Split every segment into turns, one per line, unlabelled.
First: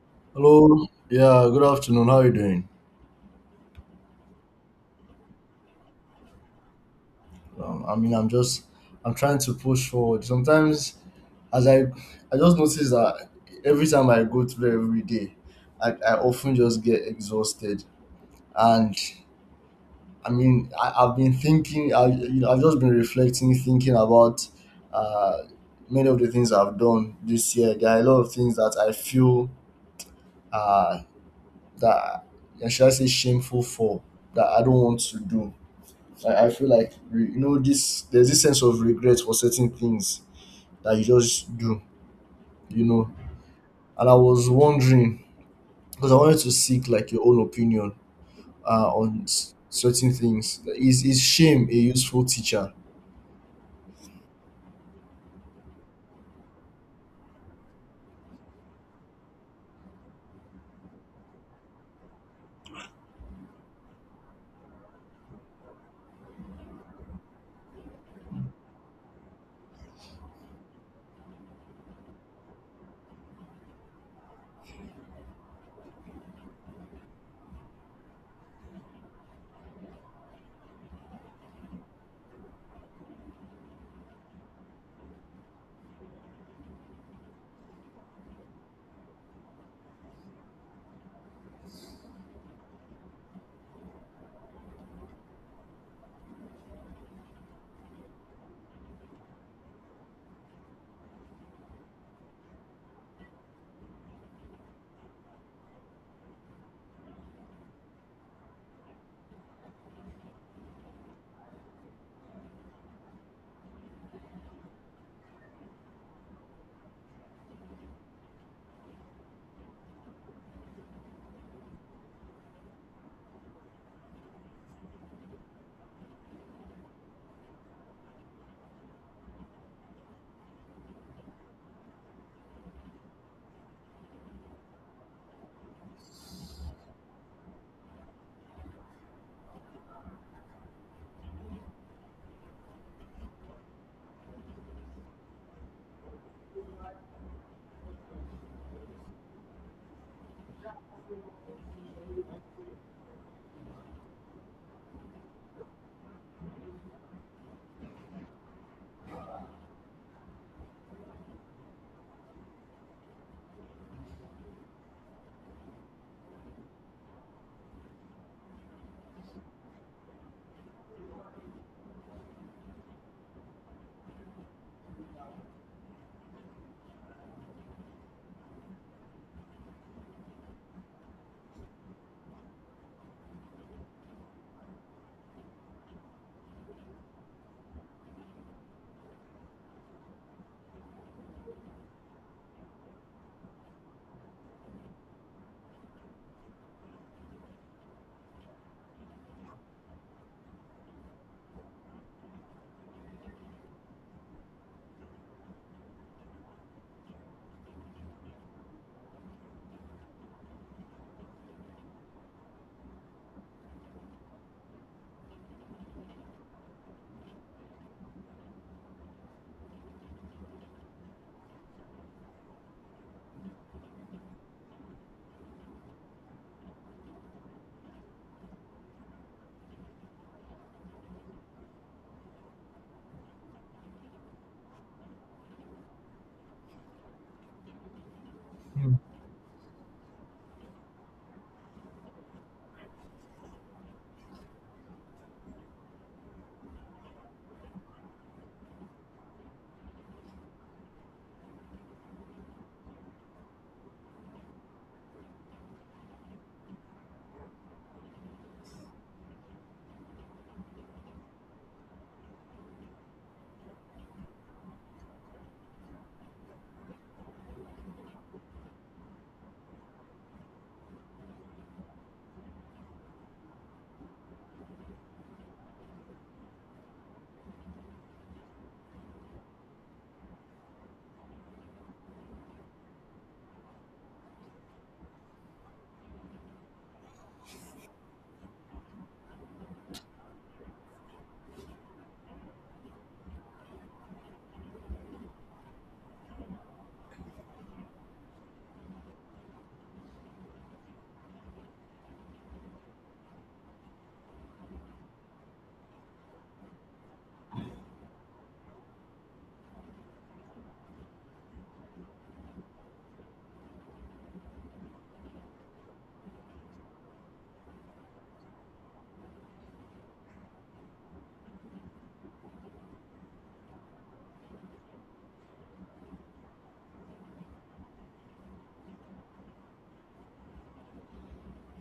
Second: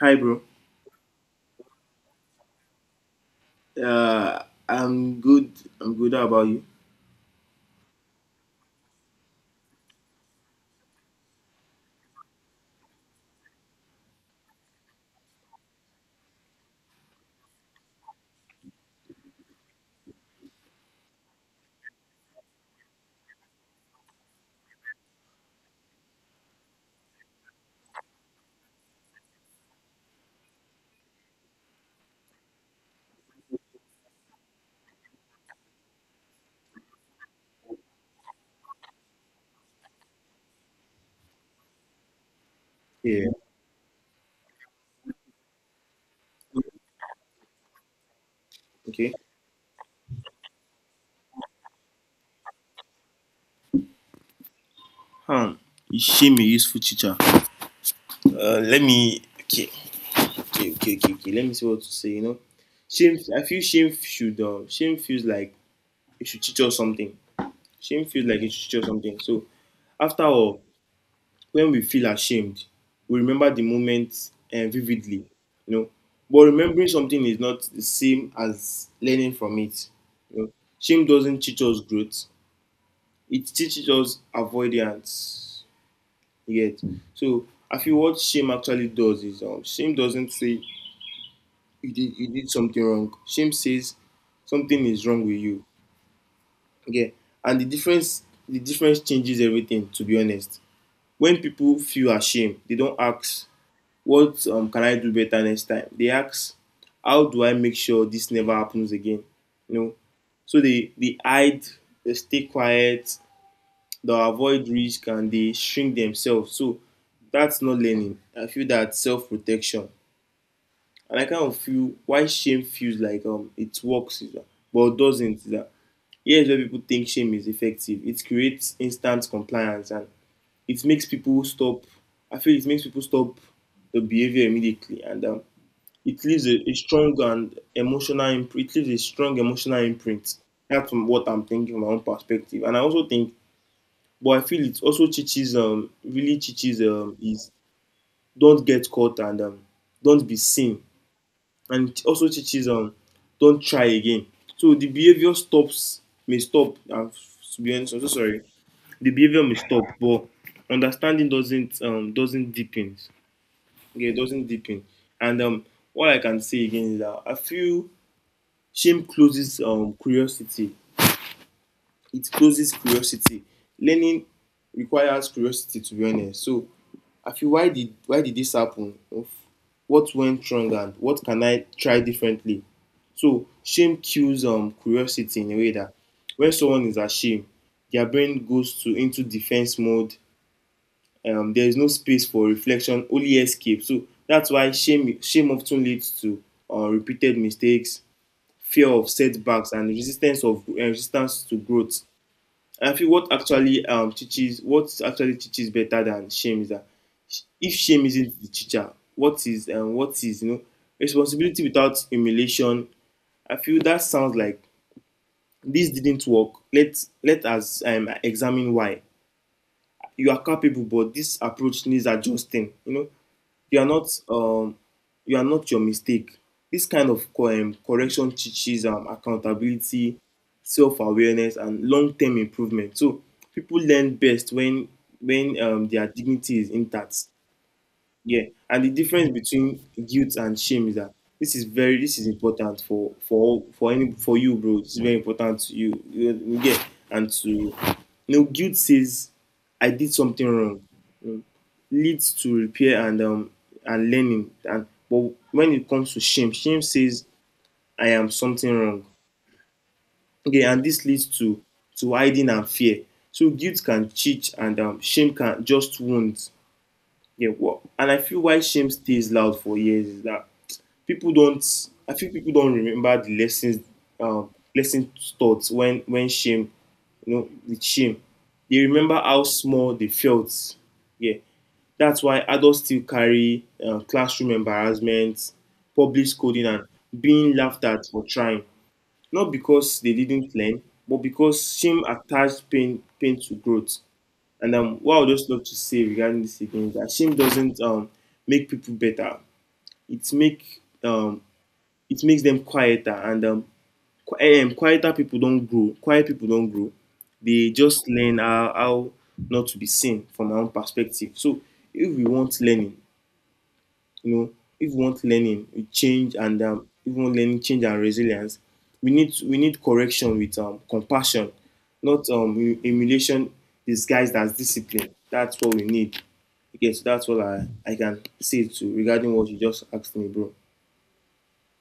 Hi, bro.
Hello. Yeah, good afternoon. How are you doing?
Uh, I'm good. I'm good. How about you?
I mean, I'm trying to push forward. Sometimes, as I just notice that every time I go through every day, I often just get exhausted. And I mean, I've been thinking, I, you know, I've just been reflecting, thinking about uh, many of the things I've done this year. There are a lot of things that I feel uh, that, yeah, should I say, shameful for that I don't want to do. I feel like you know this there's this sense of regret for certain things that you just do, you know.
Yeah.
And I was wondering because I wanted to seek like your own opinion
Okay.
on certain things. Like, is shame a useful teacher?
Um, Shame a useful teacher. Let me. Okay. Okay. Let me see what to say. You know, shame. I feel shame should. Shame feels like it should teach us something. Shame feels like it should teach us something. So, after all, when we feel ashamed, we remember the moment vividly. You know, but remembering something is not the same as learning from it. You know, shame doesn't teach us growth. It teaches us avoidance. Yet, so I feel what shame actually does is shame doesn't say you did something wrong. Shame says something is wrong with you. Okay, and the difference changes everything. To be honest, when people feel ashamed, they don't ask what can I do better next time. They ask how do I make sure this never happens again. You know, so they hide, they stay quiet, they avoid risk and they shrink themselves. So that's not learning. I feel that self protection, and I kind of feel why shame feels like it works, is that, but it doesn't. Is that here's where people think shame is effective. It creates instant compliance and it makes people stop. I feel it makes people stop the behavior immediately, and it leaves a strong and emotional imprint. It leaves a strong emotional imprint. That's from what I'm thinking from my own perspective, and I also think but I feel it also teaches really teaches is don't get caught and don't be seen. And it also teaches don't try again. So the behavior stops may stop and to be honest, I'm so sorry. The behavior may stop, but understanding doesn't doesn't deepen. Okay. It doesn't deepen. And what I can say again is that I feel shame closes curiosity. It closes curiosity. Learning requires curiosity to be honest. So I feel why did this happen of what went wrong and what can I try differently. So shame kills curiosity in a way that when someone is ashamed their brain goes to into defense mode. There is no space for reflection only escape. So that's why shame often leads to repeated mistakes, fear of setbacks and resistance to growth. I feel what actually teaches better than shame is that if shame isn't the teacher, what is. And what is you know responsibility without humiliation? I feel that sounds like this didn't work. Let us examine why. You are capable, but this approach needs adjusting. You know, you are not um, you are not your mistake. This kind of correction teaches accountability, self-awareness, and long-term improvement. So people learn best when their dignity is intact. Yeah, and the
Mm.
difference between guilt and shame is that this is very this is important for all- for any for you, bro. This is very important to you. You get and to you know, guilt says I did something wrong. You know, leads to repair and and learning. And but when it comes to shame, shame says I am something wrong. Okay, and this leads to hiding and fear. So guilt can cheat and shame can just wound. Yeah, what? And I feel why shame stays loud for years is that people don't. I think people don't remember the lessons, lesson taught when with shame, they remember how small they felt. Yeah, that's why adults still carry classroom embarrassment, public scolding, and being laughed at for trying. Not because they didn't learn, but because shame attached pain to growth. And what I would just love to say regarding this again is that shame doesn't make people better. It make um, it makes them quieter, and quieter people don't grow. Quiet people don't grow. They just learn how not to be seen from our own perspective. So if we want learning, you know, if we want learning, we change and if we want learning, change and resilience, we need correction with compassion, not emulation disguised as discipline. That's what we need. Okay, so that's all I can say to regarding what you just asked me, bro.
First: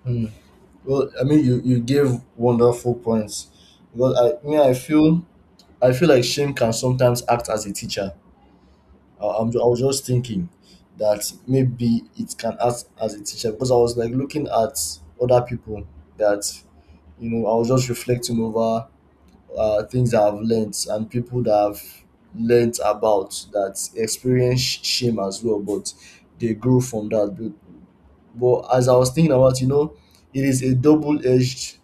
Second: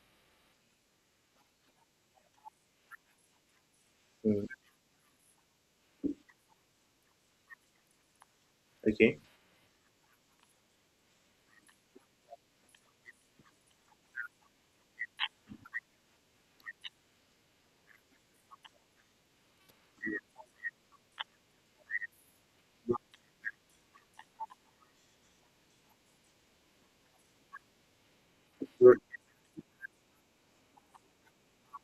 Hmm. Well, I mean, you gave wonderful points because
Mm,
I mean I feel like shame can sometimes act as a teacher.
okay.
I was just thinking that maybe it can act as a teacher because I was like looking at other people that you know I was just reflecting over things that I've learnt and people that I've learnt about that experience shame as well, but they grew from that. But as
Sure.
I was thinking about, you know, it is a double edged.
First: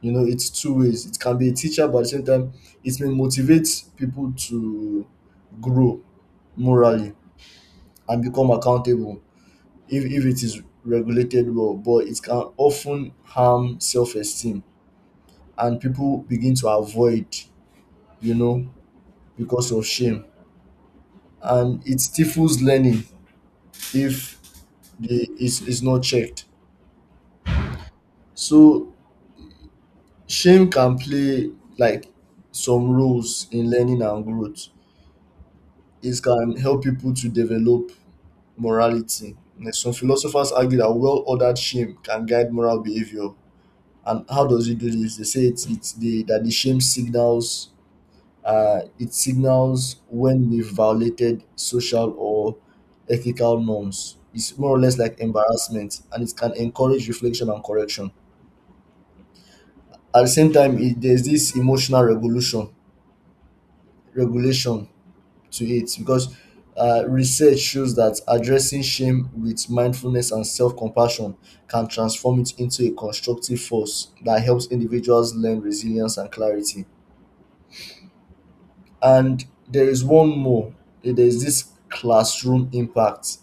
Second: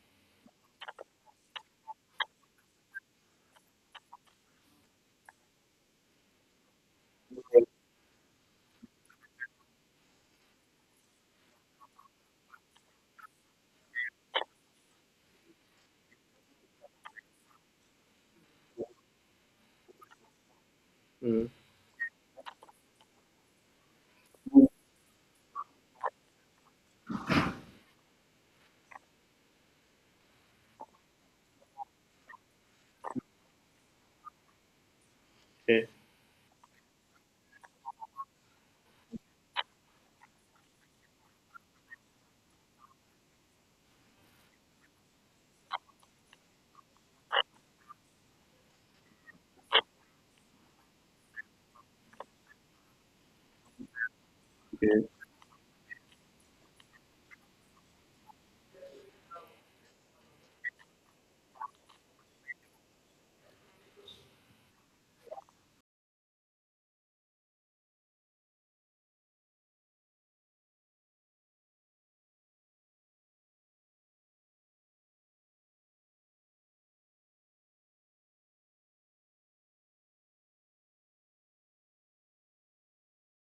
You know, it's two ways. It can be a teacher, but at the same time, it may motivate people to grow morally and become accountable if it is regulated well, but it can often harm self esteem and people begin to avoid, you know, because of shame.
Mm,
And it stifles learning if the is not checked. So shame can play like some roles in learning and growth.
okay.
It can help people to develop morality. Like, some philosophers argue that well ordered shame can guide moral behavior and how does it do this? They say it's the that the shame signals it signals when we've violated social or ethical norms. It's more or less
Okay.
like embarrassment and it can encourage reflection and correction. At the same time, it, there's this emotional regulation to it because research shows that addressing shame with mindfulness and self-compassion can transform it into a constructive force that helps individuals learn resilience and clarity. And there is one more, there's this classroom impact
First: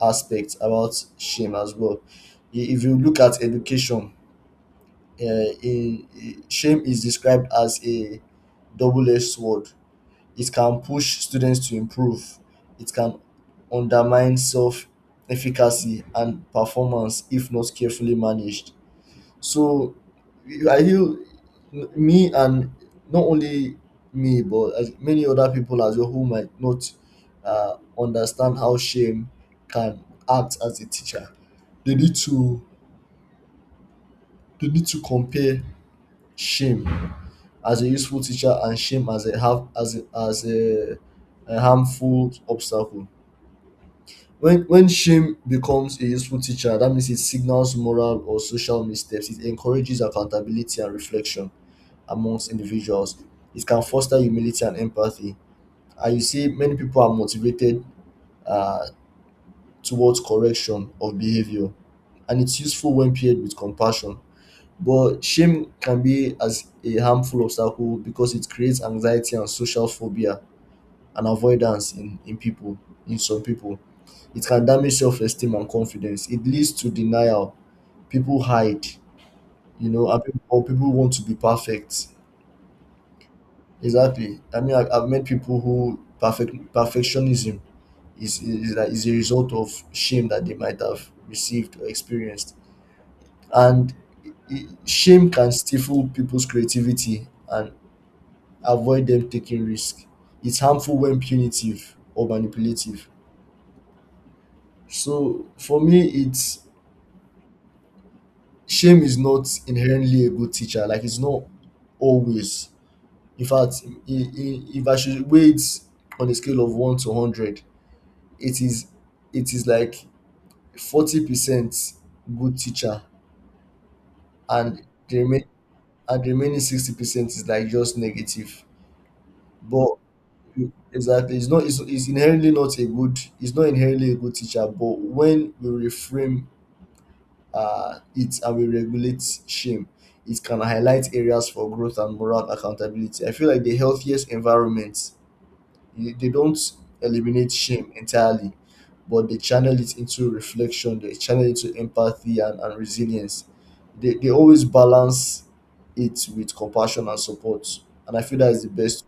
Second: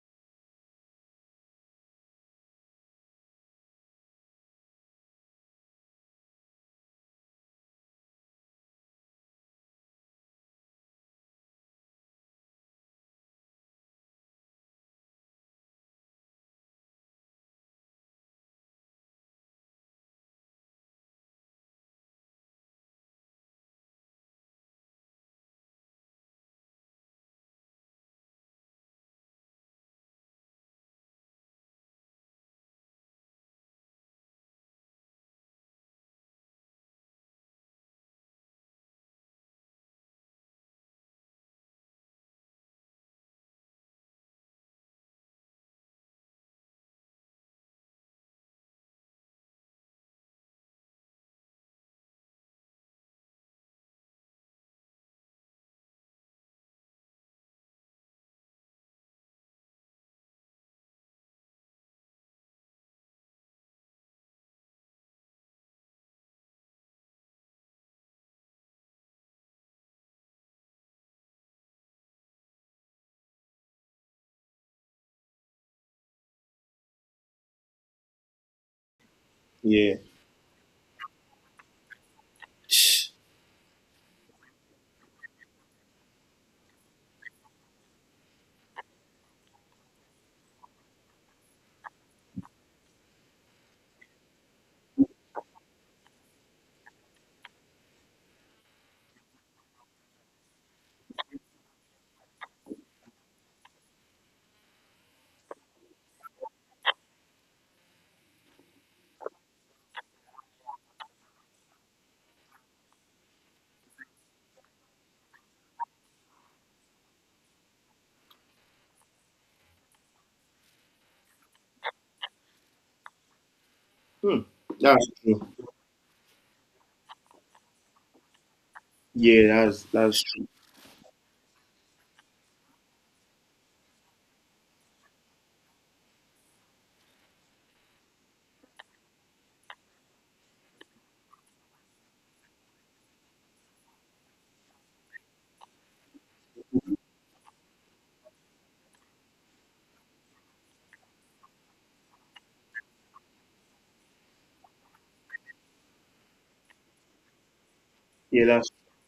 aspect about shame as well. If you look at education, uh, shame is described as a double edged sword. It can push students to improve, it can undermine self efficacy and performance if not carefully managed. So I feel me and not only me, but as many other people as well who might not understand how shame can act as a teacher. They need to compare shame as a useful teacher and shame as a have as a harmful obstacle. When shame becomes a useful teacher that means it signals moral or social missteps, it encourages accountability and reflection amongst individuals. It can foster humility and empathy, and you see many people are motivated uh, towards correction of behavior, and it's useful when paired with compassion. But shame can be as a harmful obstacle because it creates anxiety and social phobia and avoidance in people, in some people. It can damage self-esteem and confidence, it leads to denial, people hide, you
Yeah.
know, and people want to be perfect.
Shh.
Exactly, I mean I've met people who perfectionism is a result of shame that they might have received or experienced. And shame can stifle people's creativity and avoid them taking risk. It's harmful when punitive or manipulative. So for me, it's shame is not inherently a good teacher. Like it's not always. In fact, if I should weight on a scale of one to hundred, it is it is like 40% good teacher,
Hmm.
and
That's
the remain
true.
the remaining 60% is like just negative. But
That's true.
exactly, it's inherently not a good. It's not inherently a good teacher. But when we reframe it and we regulate shame, it can highlight areas for growth and moral accountability. I feel like the healthiest environments, they don't eliminate shame entirely, but they channel it into reflection, they channel it into empathy and resilience. They always balance it with compassion and support. And I feel
Yeah,
that is
that's
the best.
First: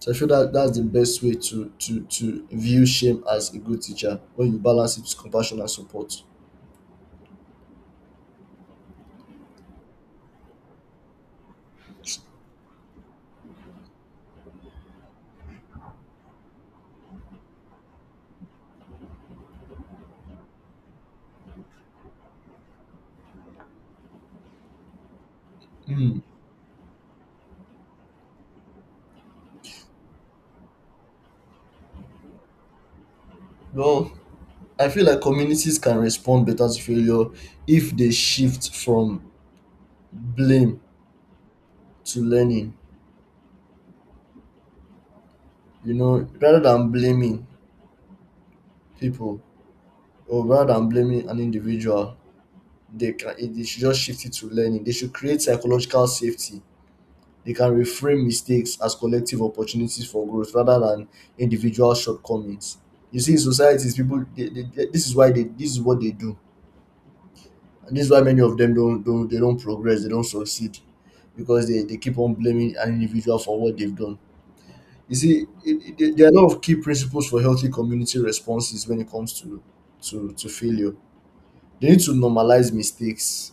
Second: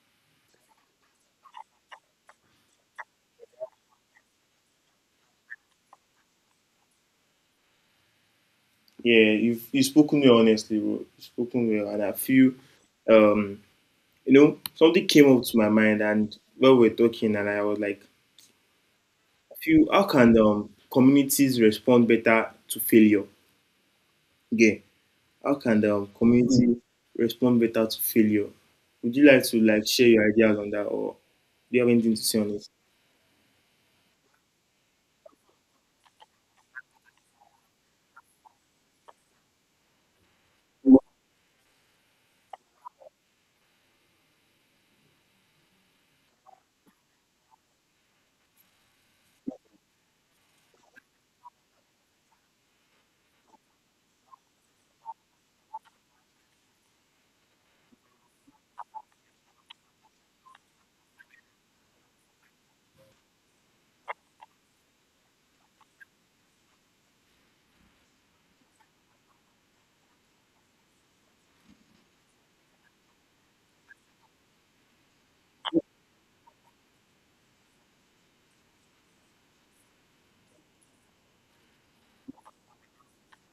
So I feel that that's the best way to, to view shame as a good teacher when you balance it with compassion and support.
yeah. You spoken well honestly, bro. You spoken well, and I feel um you know, something came up to my mind, and when we were talking, and I was like, "Few, how can communities respond better to failure?" Yeah, how can the
Hmm.
community Mm. respond better to failure? Would you like to like share your ideas on that, or do you have anything to say on it?
Well, I feel like communities can respond better to failure if they shift from blame to learning. You know, rather than blaming people or rather than blaming an individual, they should just shift it to learning. They should create psychological safety. They can reframe mistakes as collective opportunities for growth rather than individual shortcomings. You see in societies people they- this is why they this is what they do. This is why many of them don't progress, they don't succeed because they keep on blaming an individual for what they've done. You see, there there are a lot of key principles for healthy community responses when it comes to to failure. They need to normalize mistakes.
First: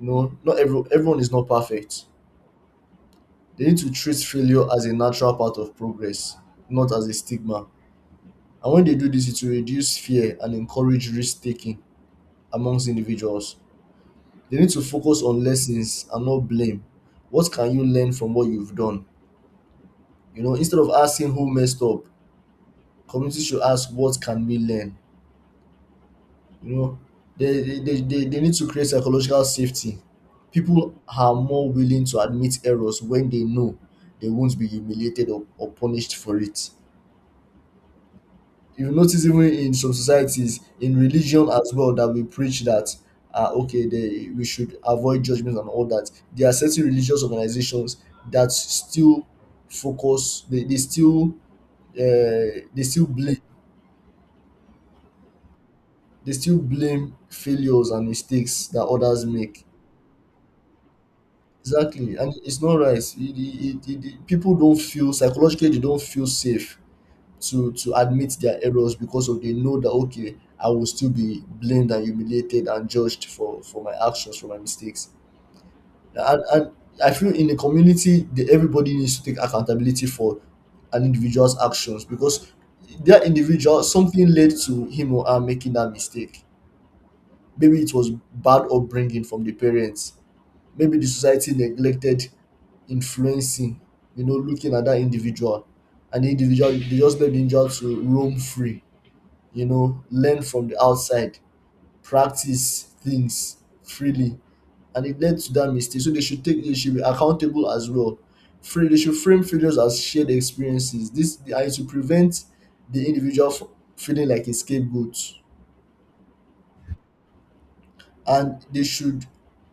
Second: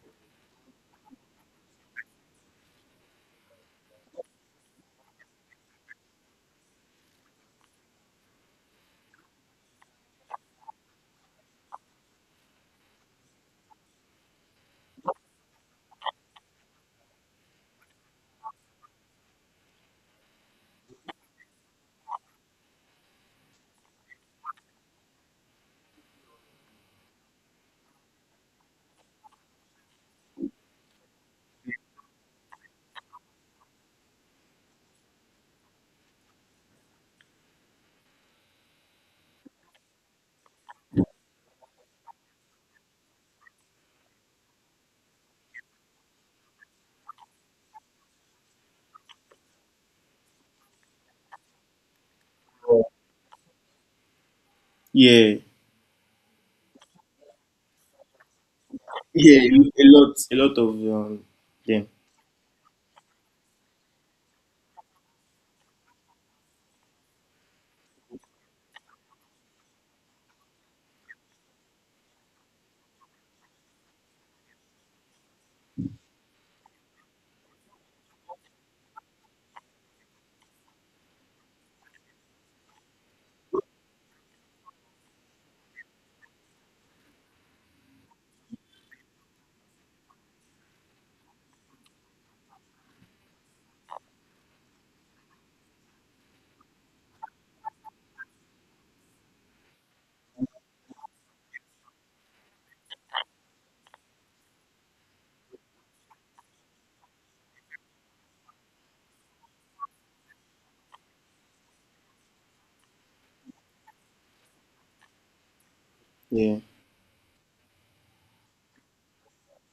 You know, not every, everyone is not perfect. They need to treat failure as a natural part of progress, not as a stigma. And when they do this, it will reduce fear and encourage risk taking amongst individuals. They need to focus on lessons and not blame. What can you learn from what you've done? You know, instead of asking who messed up, community should ask what can we learn? You know, they need to create psychological safety. People are more willing to admit errors when they know they won't be humiliated or punished for it. You notice even in some societies in religion as well that we preach that okay we should avoid judgment and all that. There are certain religious organizations that still focus they still blame,
Yeah,
they still blame failures and mistakes that others
yeah,
make.
a lot of um, them.
Exactly, and it's not right. It- people don't feel psychologically, they don't feel safe to admit their errors because of they know that okay I will still be blamed and humiliated and judged for my actions for my mistakes. And I feel in a community everybody needs to take accountability for an individual's actions because that individual something led to him or her making that mistake. Maybe it was bad upbringing from the parents, maybe the society neglected influencing, you know, looking at that individual, and they just let the individual to roam free, you know, learn from the outside, practice things freely. And it led to that mistake. So they should be accountable as well. Free, they should frame failures as shared experiences. This and it should prevent the individual from feeling like a scapegoat.
Yeah,
And they should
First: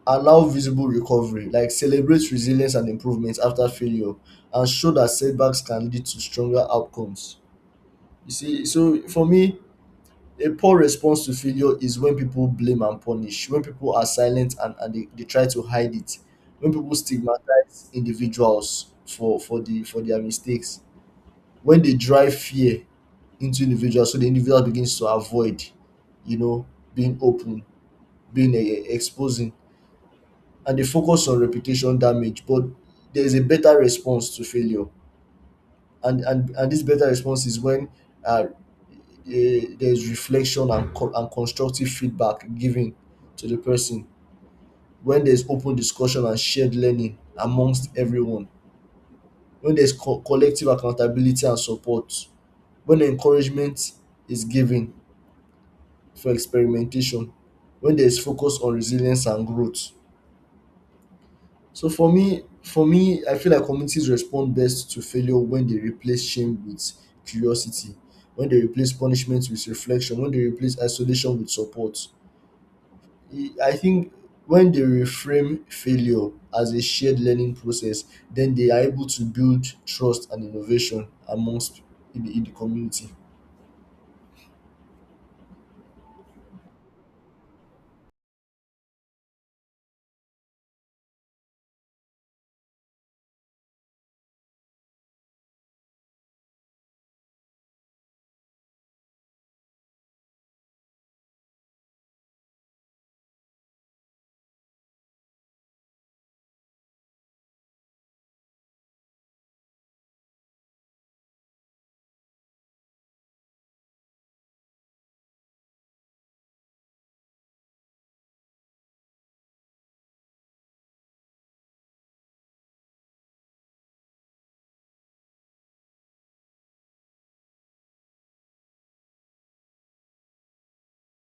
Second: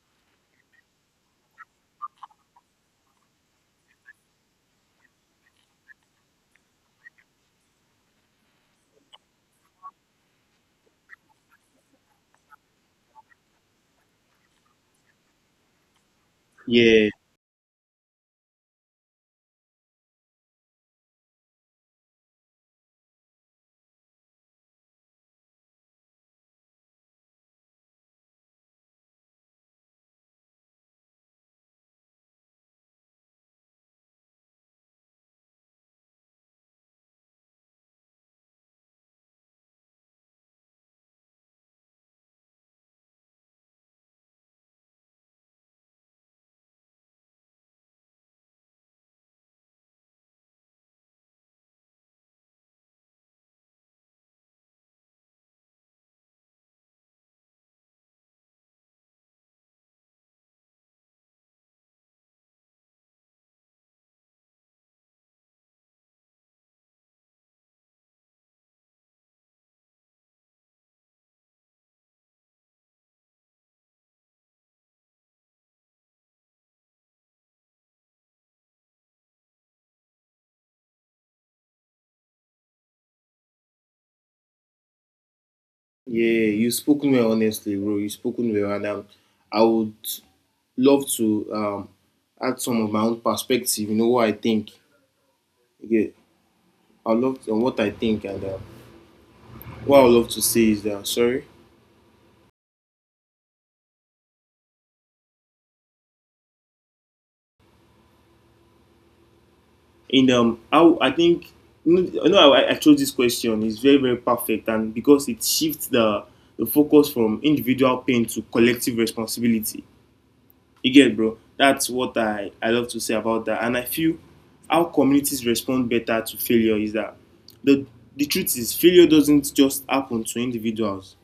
allow visible recovery, like celebrate resilience and improvements after failure, and show that setbacks can lead to stronger outcomes. You see, so for me, a poor response to failure is when people blame and punish, when people are silent and they try to hide it, when people
yeah.
stigmatize individuals for their mistakes, when they drive fear into individuals so the individual begins to avoid, you know, being open, being exposing, and they focus on reputation damage. But there is a better response to failure. And this better response is when uh, there's reflection and constructive feedback given to the person, when there's open discussion and shared learning amongst everyone, when there's collective accountability and support, when encouragement is given for experimentation, when there's focus on resilience and growth. So for me, I feel like communities respond best to failure when they replace shame with curiosity, when they replace punishment with reflection, when they replace isolation with support. I think when they reframe failure as a shared learning process, then they are able to build trust and innovation amongst in the community.
Yeah, you've spoken well, honestly, bro. You've spoken well, and I would love to add some of my own perspective. You know what I think. Yeah, I love to, what I think, and what I would love to say is that sorry. And how I think you know I chose this question is very very perfect, and because it shifts the focus from individual pain to collective responsibility. You get, bro? That's what I love to say about that. And I feel how communities respond better to failure is that the, the truth is, failure doesn't just happen to individuals.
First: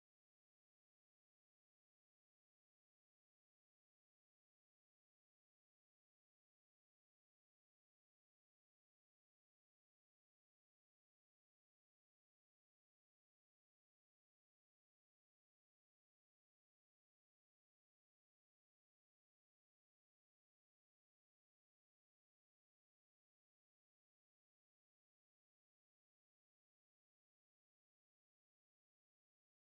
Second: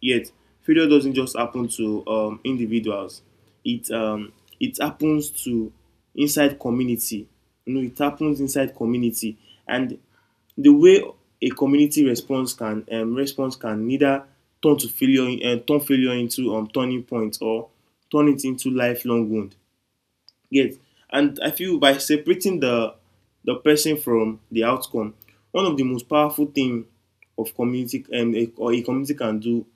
Yet, failure doesn't just happen to individuals. It um, it happens to inside community. You know, it happens inside community, and the way a community response can response can neither turn failure into turning point or turn it into lifelong wound. Yet, and I feel by separating the person from the outcome, one of the most powerful thing of community a, or a community can do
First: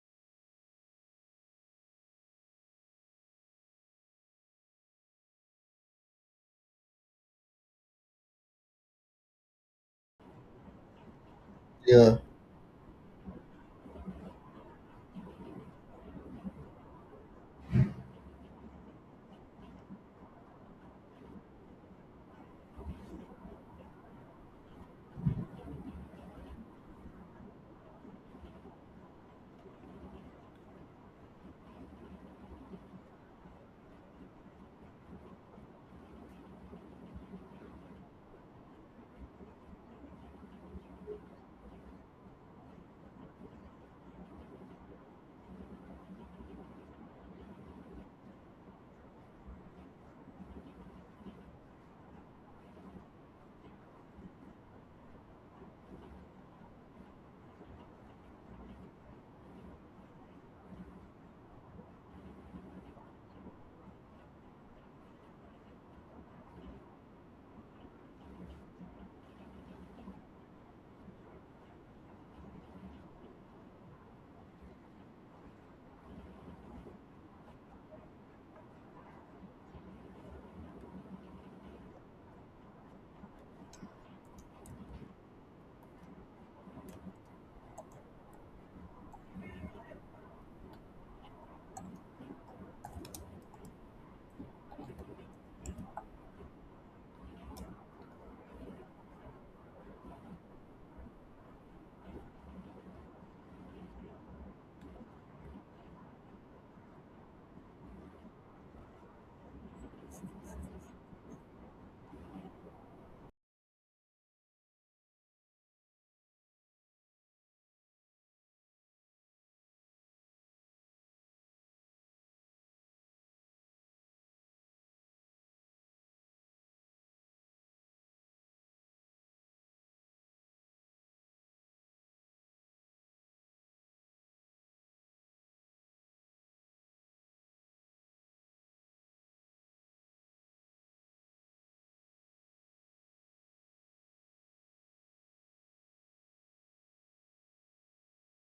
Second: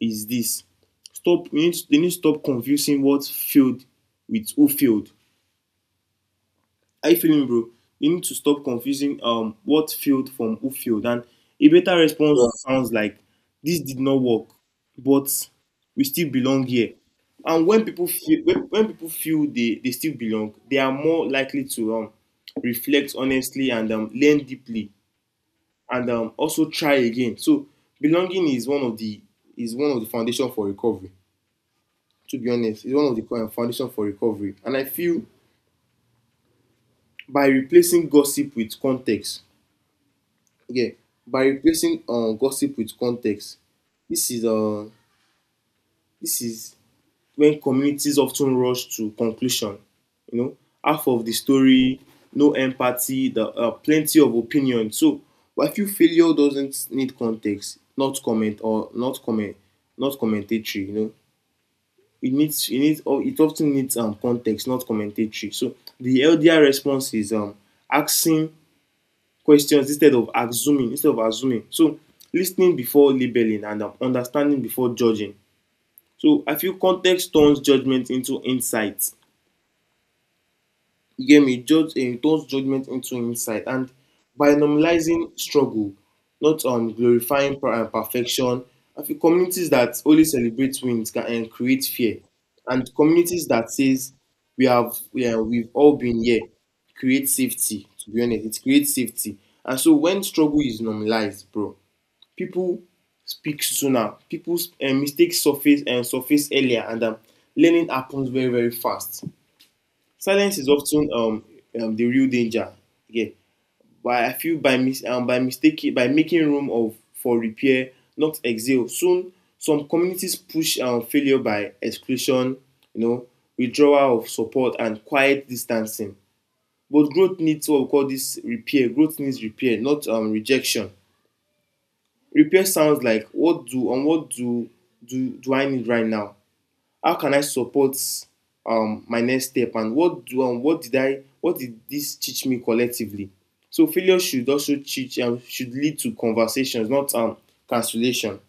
is this stop. You need to, they need to stop confusing what failed with who failed. Are you feeling, bro? You need to stop confusing what failed from who failed, and a better
Yeah,
response Yeah. sounds like this did not work but we still belong here. And when people feel when people feel they still belong they are more likely to reflect honestly and learn deeply and also try again. So belonging is one of the is one of the foundation for recovery. To be honest, is one of the foundation for recovery. And I feel by replacing gossip with context, okay, by replacing gossip with context, this is uh, this is when communities often rush to conclusion. You know, half of the story, no empathy, the plenty of opinion. So I feel failure doesn't need context, not comment or not comment, not commentatory. You know, it needs oh, it often needs context, not commentary. So the healthier response is asking questions instead of assuming. Instead of assuming, so listening before labeling and understanding before judging. So I feel context turns judgment into insight. You get me, judge turns judgment into insight. And by normalizing struggle, not perfection, I feel communities that only celebrate wins can create fear. And communities that says we have we we've all been here create safety. To be honest, it creates safety. And so when struggle is normalized, bro, people speak sooner. People's mistakes surface and surface earlier, and learning happens very very fast. Silence is of ten the real danger. Yeah. But I feel by, mis- by, mistake- by making room of, for repair not exhale soon some communities push failure by exclusion. You know, withdrawal of support and quiet distancing. But growth needs what we call this repair. Growth needs repair not rejection. Repair sounds like what do I need right now. How can I support my next step, and what do what did I what did this teach me collectively? So failure should also teach and should lead to conversations, not cancellation.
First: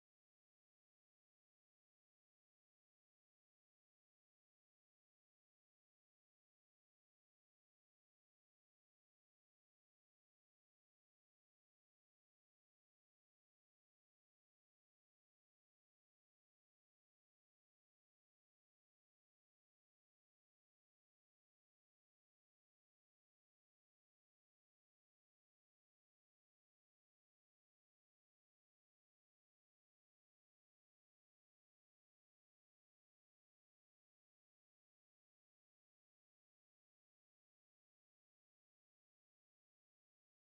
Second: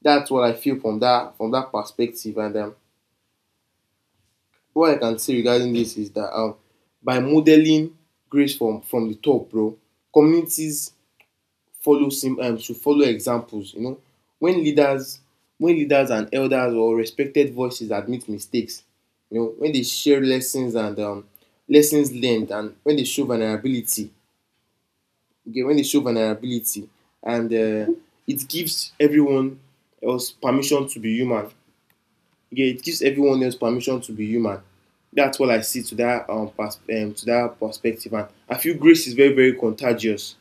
That's what I feel from that perspective. And What I can say regarding this is that by modeling grace from the top, bro, communities follow sim to follow examples, you know, when leaders, when leaders and elders or respected voices admit mistakes, you know, when they share lessons and lessons learned, and when they show vulnerability. Okay, when they show vulnerability and it gives everyone else permission to be human. Okay, it gives everyone else permission to be human. That's what I see to that perspective, and I feel grace is very very contagious.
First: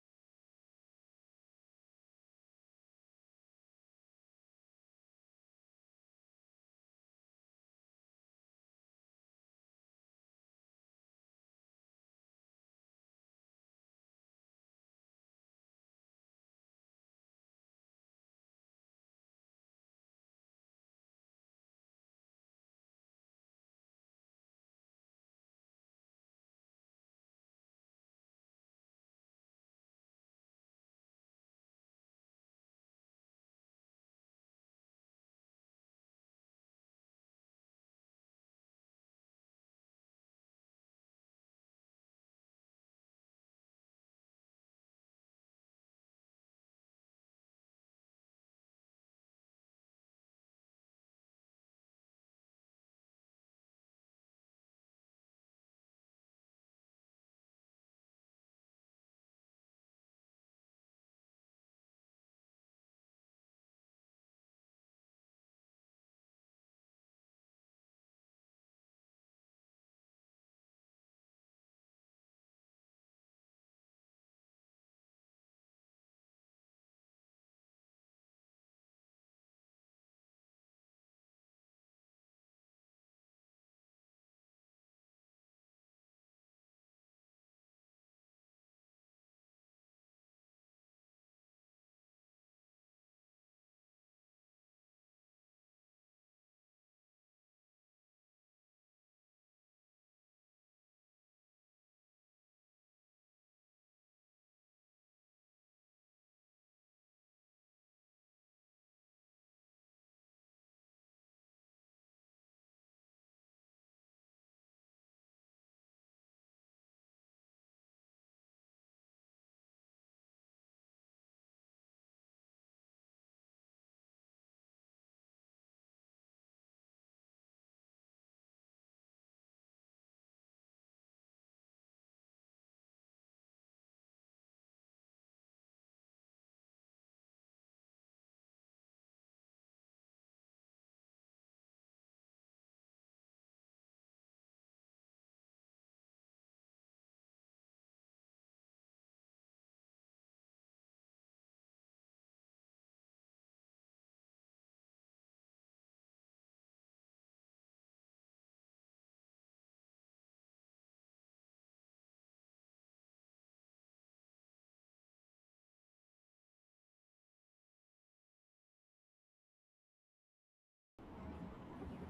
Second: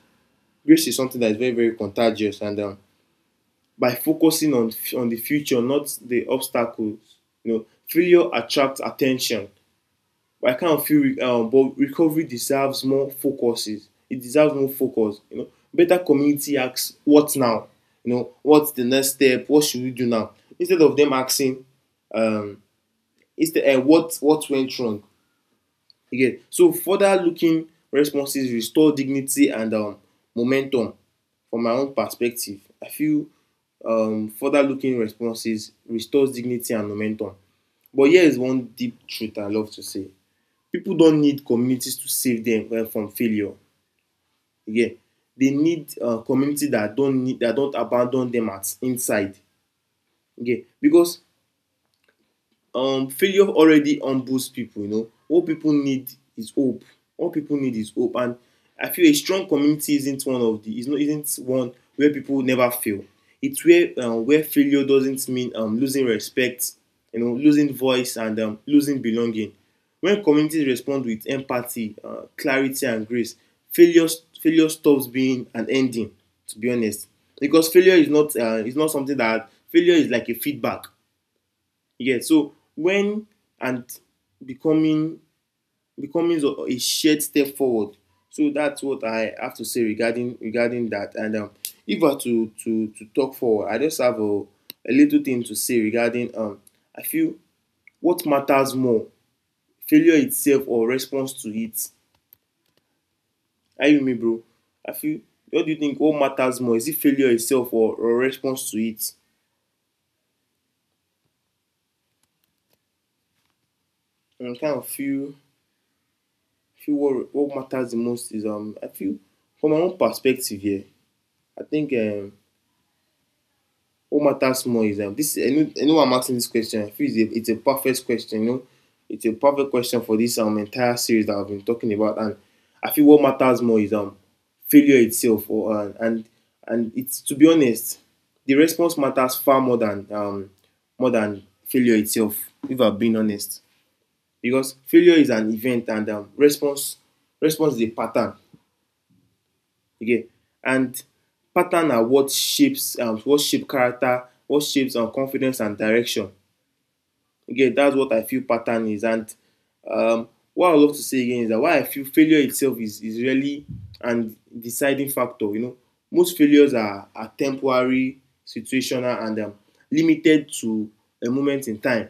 Grace is something that is very very contagious, and by focusing on the future, not the obstacles. You know, failure attracts attention. But I kind of feel, but recovery deserves more focuses. It deserves more focus. You know, better community asks, "What now?" You know, what's the next step? What should we do now? Instead of them asking, um, instead, what went wrong? Again, so further looking responses restore dignity and momentum. From my own perspective, I feel, further looking responses restores dignity and momentum. But here is one deep truth I love to say. People don't need communities to save them, from failure. Again, they need, community that don't need that don't abandon them at inside. Again, because failure already humbles people. You know, what people need is hope. What people need is hope, and I feel a strong community isn't one of the is not isn't one where people never fail. It's where failure doesn't mean losing respect, you know, losing voice, and losing belonging. When communities respond with empathy, clarity and grace, failure, failure stops being an ending, to be honest, because failure is not, is not something that, failure is like a feedback. Yeah, so when, and becoming, becoming a shared step forward. So that's what I have to say regarding that. And If I were to to talk forward, I just have a little thing to say regarding, I feel, what matters more, failure itself or response to it? Are you with me, bro? I feel. What do you think? What matters more? Is it failure itself, or response to it? And I kind of feel what matters the most is. I feel, from my own perspective here, I think, what matters more is this. I know I'm asking this question. I feel it's a perfect question. You know, it's a perfect question for this entire series that I've been talking about. And I feel what matters more is failure itself, or and it's, to be honest, the response matters far more than more than failure itself. If I've been honest, because failure is an event, and response, response is a pattern. Okay, and pattern are what shapes, what shape character, what shapes confidence and direction. Again, that's what I feel pattern is, and, um, what I would love to say again is that why I feel failure itself is really an deciding factor, you know. Most failures are temporary, situational, and limited to a moment in time.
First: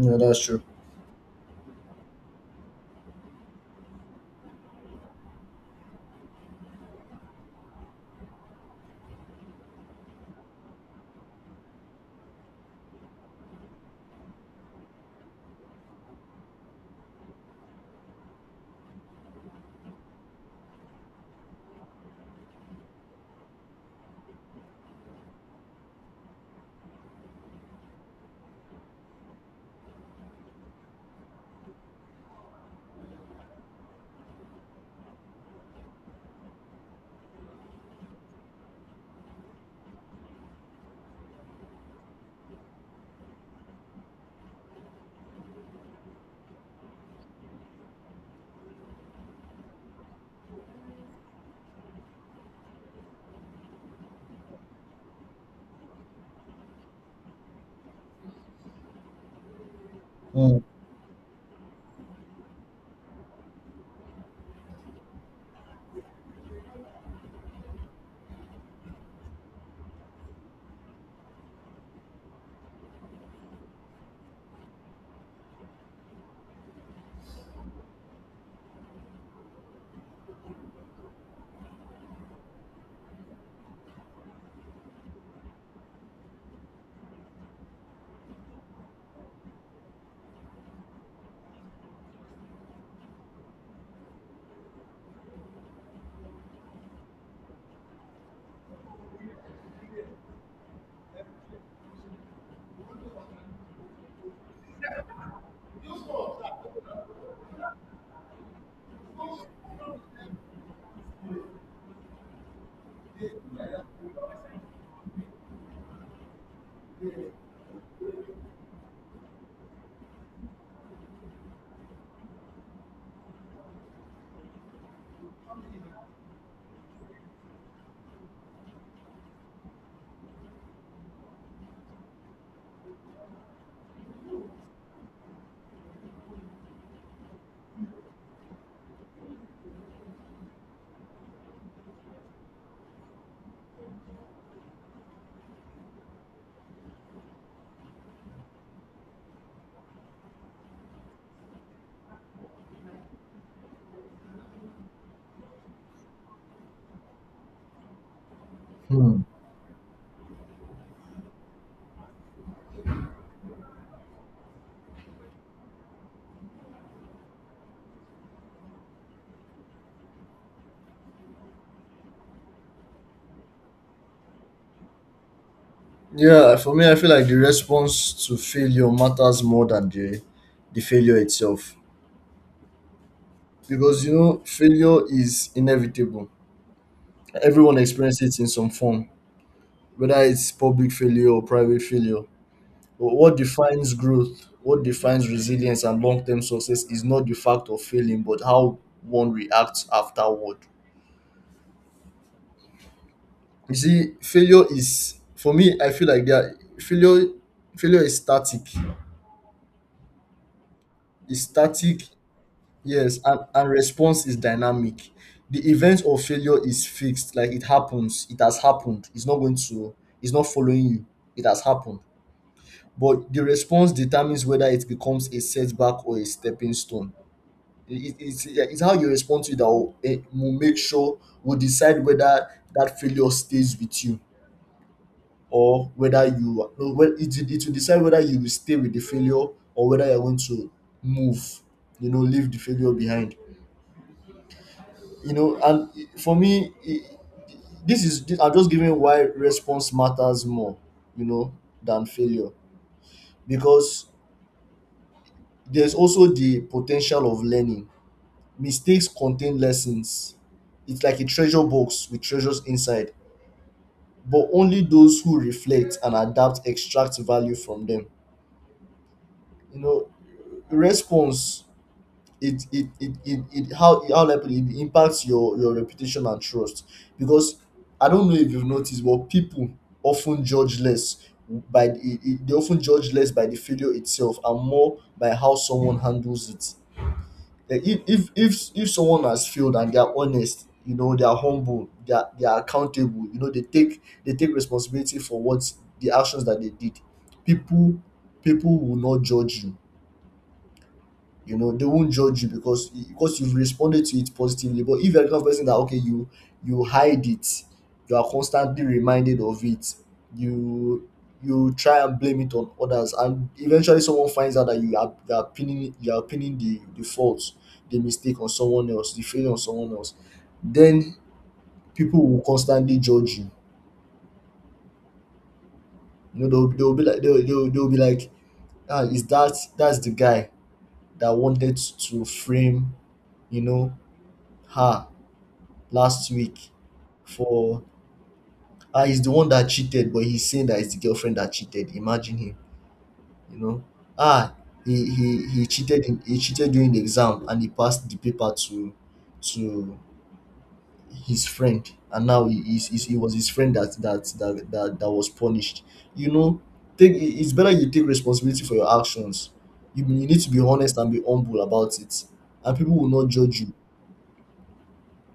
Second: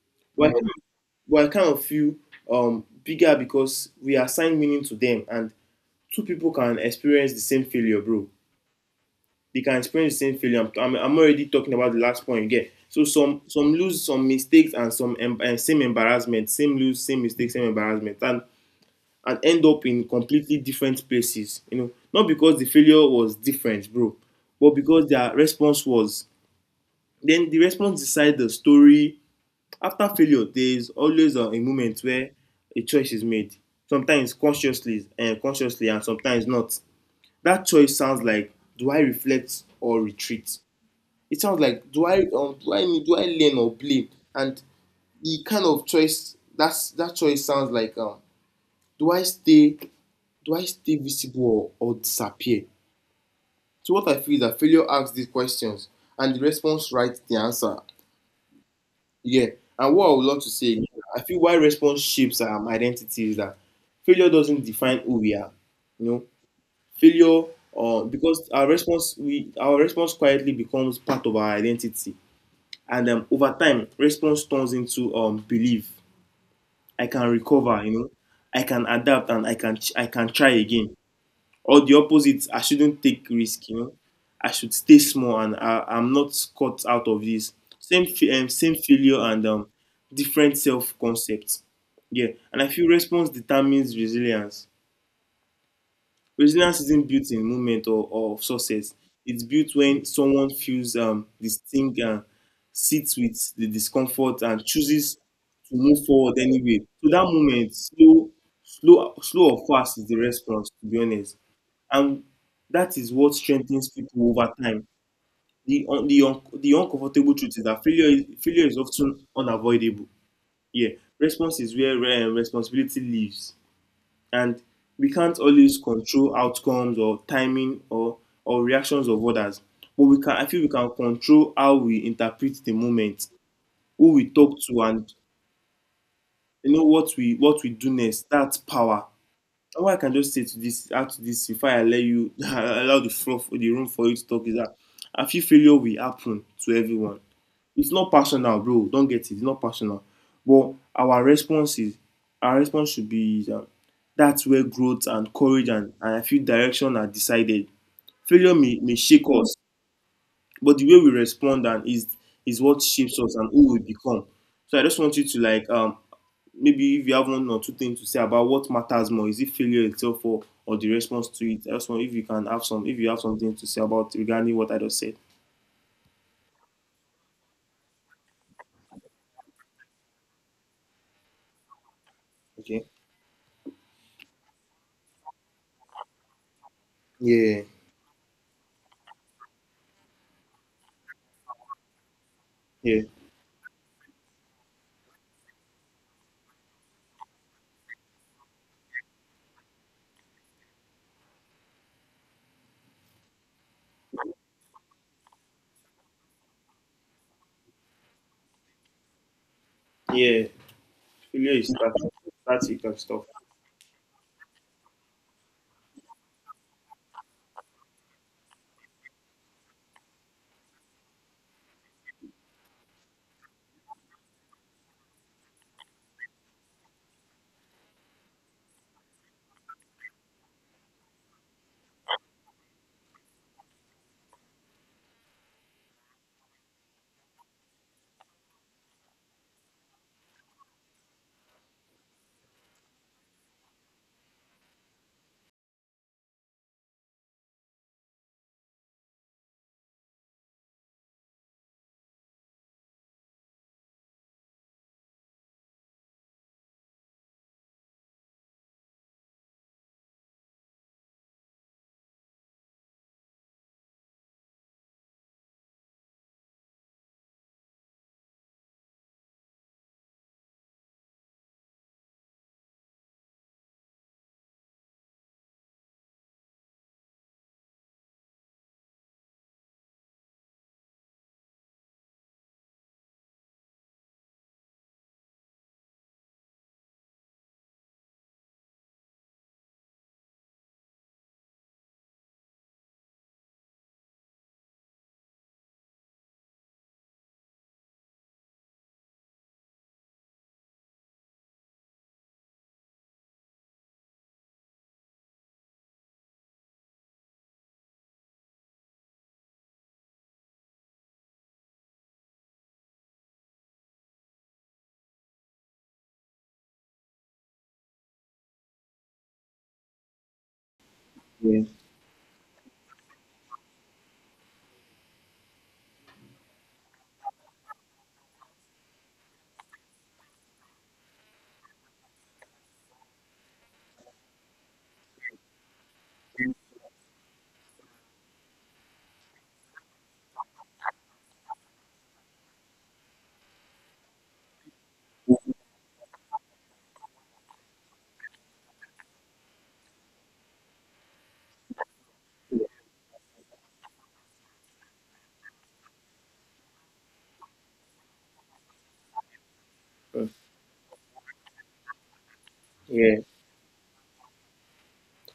yeah, that's
But
true.
but I kind of feel, bigger because we assign meaning to them, and two people can experience the same failure, bro. They can experience the same failure. I'm already talking about the last point again. So some lose some mistakes and some same embarrassment, same lose, same mistakes, same embarrassment, and end up in completely different places. You know, not because the failure was different, bro, but because their response was. Then the response decides the story. After failure, there is always a moment where a choice is made. Sometimes consciously and consciously, and sometimes not. That choice sounds like: do I reflect or retreat? It sounds like, do I, do I learn or blame? And the kind of choice that's, that choice sounds like, do I stay, do I stay visible, or disappear? So what I feel is that failure asks these questions, and the response writes the answer. Yeah. And what I would love to
Mm.
say, again, I feel why response shapes our identity is that failure doesn't define who we are. You know, failure, because our response, we, our response quietly becomes part of our identity. And over time, response turns into belief. I can recover, you know. I can adapt, and I can I can try again. Or the opposite, I shouldn't take risk, you know. I should stay small, and I, I'm not caught out of this. Same failure, and different self concept. Yeah, and I feel response determines resilience. Resilience isn't built in moment, or success. It's built when someone feels, the sting, and sits with the discomfort and chooses to move forward anyway. So that moment, slow, slow or fast, is the response, to be honest. And that is what strengthens people over time. The the uncomfortable truth is that failure is often unavoidable. Yeah. Response is where, responsibility lives, and we can't always control outcomes, or timing, or reactions of others. But we can, I feel we can control how we interpret the moment, who we talk to, and you know what we do next. That's power. And what I can just say to this, add to this, before I let you allow the floor for the room for you to talk, is that I feel failure will happen to everyone. It's not personal, bro. Don't get it. It's not personal. But our response is, our response should be that, that's where growth and courage, and I feel direction are decided. Failure may
Hmm.
shake us, but the way we respond, and is what shapes us and who we become. So I just want you to like, maybe if you have one or two things to say about, what matters more, is it failure itself, or the response to it? I just want if you can have some, if you have something to say about regarding what I just said.
Yeah, for me, I feel like the response to failure matters more than the failure itself,
Okay.
because you know failure is inevitable,
Yeah.
everyone experiences it in some form, whether it's public failure or private failure.
Yeah.
But what defines growth, what defines resilience and long-term success is not the fact of failing but how one reacts afterward. You see failure is, for me I feel like that failure is static,
Yeah.
it's
Failure is
static.
static, static and
Yes,
stuff.
and response is dynamic. The event of failure is fixed, like it happens, it has happened. It's not following you. It has happened. But the response determines whether it becomes a setback or a stepping stone. Yeah, it's how you respond to it that will will make will decide whether that failure stays with you, or whether you, no, well, it will decide whether you will stay with the failure, or whether you're going to move, leave the failure behind. And for me, this is, I'm just giving why response matters more you know than failure, because there's also the potential of learning. Mistakes contain lessons. It's like a treasure box with treasures inside, but only those who reflect and adapt extract value from them. you know Response, it how like put it, it impacts your reputation and trust, because I don't know if you've noticed, but people often judge less by the, it, they often judge less by the failure itself and more by how someone handles it. Like, if someone has failed and they're honest, you know, they're humble, they're accountable, you know, they take responsibility for what the actions that they did, people people will not judge you, you know, they won't judge you, because you've responded to it positively. But if you're the kind of person that, okay, you hide it, you are constantly reminded of it, you you try and blame it on others, and eventually someone finds out that you are pinning the fault, the mistake, on someone else, the failure on someone else. Then
Yeah.
people will constantly judge you, you know. They'll be like, ah, is that that's the guy that wanted to frame, you know, her last week, for... Ah, he's the one that cheated, but he's saying that it's the girlfriend that cheated. Imagine him, you know. Ah, he cheated during the exam and he passed the paper to to his friend, and now he, he's, he it was his friend that was punished, you know. It's better you take responsibility for your actions. You
Mm.
need to be honest and be humble about it, and people will
Yeah,
not judge you.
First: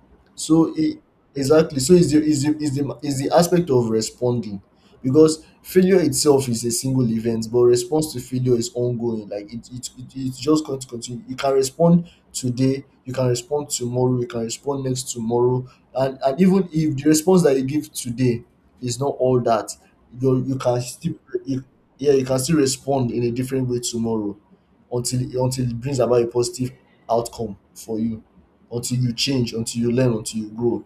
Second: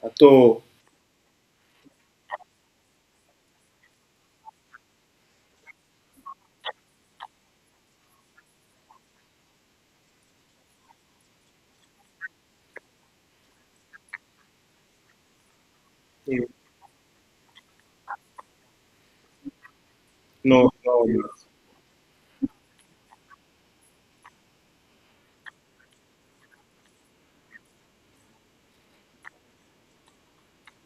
at all.
So it exactly so is the aspect of responding, because failure itself is a single event, but response to failure is ongoing. Like it's just going to continue. You can respond today, you can respond tomorrow, you can respond next tomorrow. And even if the response that you give today is not all that, you
No,
can
no,
still,
no.
you, yeah, you can still respond in a different way tomorrow, until it brings about a positive outcome for you, until you change, until you learn, until you grow.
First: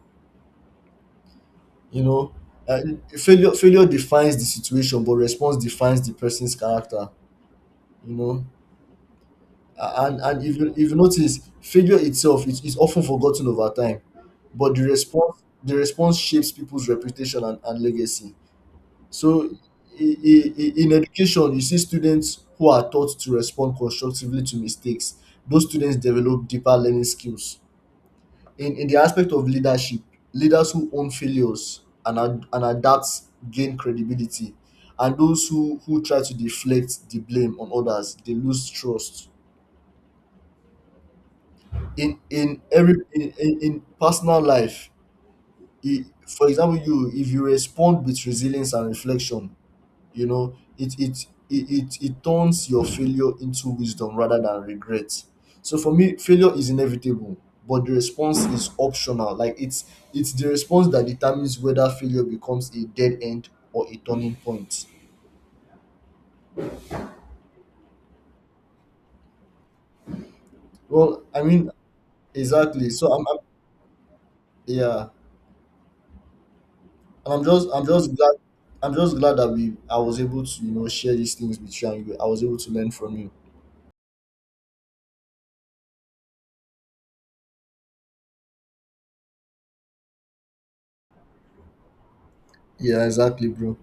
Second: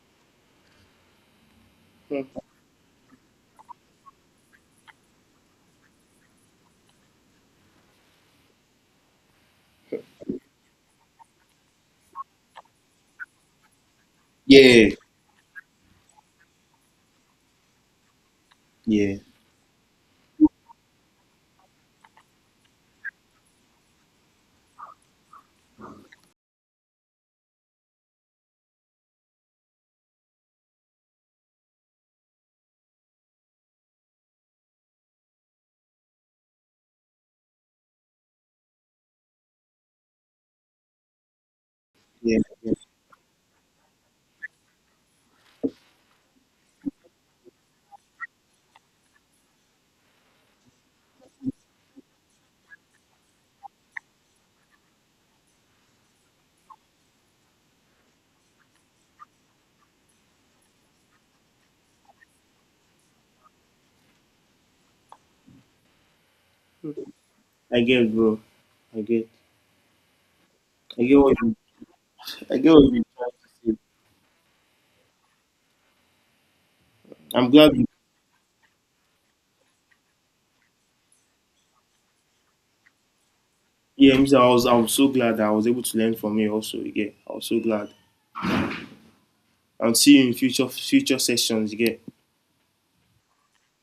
You know,
Mm.
uh, failure defines the situation, but response defines the person's character. You know, and if you notice, failure itself is often forgotten over time, but the
Yeah.
response, the response shapes people's reputation and legacy.
Yeah.
So, in education, you see students who are taught to respond constructively to mistakes. Those students develop deeper learning skills. In the aspect of leadership, leaders who own failures and adapt gain credibility, and those who try to deflect the blame on others, they lose trust. In
Yeah, yeah.
in personal life, for example, you if you respond with resilience and reflection, you know it turns your failure into wisdom rather than regret. So for me, failure is inevitable, but the response is optional. Like it's the response that determines whether failure becomes a dead end or a turning point.
I get, bro. I get. I get
Well,
what
I
you.
mean,
I get what you're trying
I'm,
to say.
yeah, and
I'm glad. You.
I'm just glad that we I was able to, you know, share these things with you, and you, I was able to learn from you.
Yeah, Mr. I was. I was so glad that I was able to learn from you. Also, again, I was so glad. I'll see you in future sessions. Again.
Yeah, exactly, bro.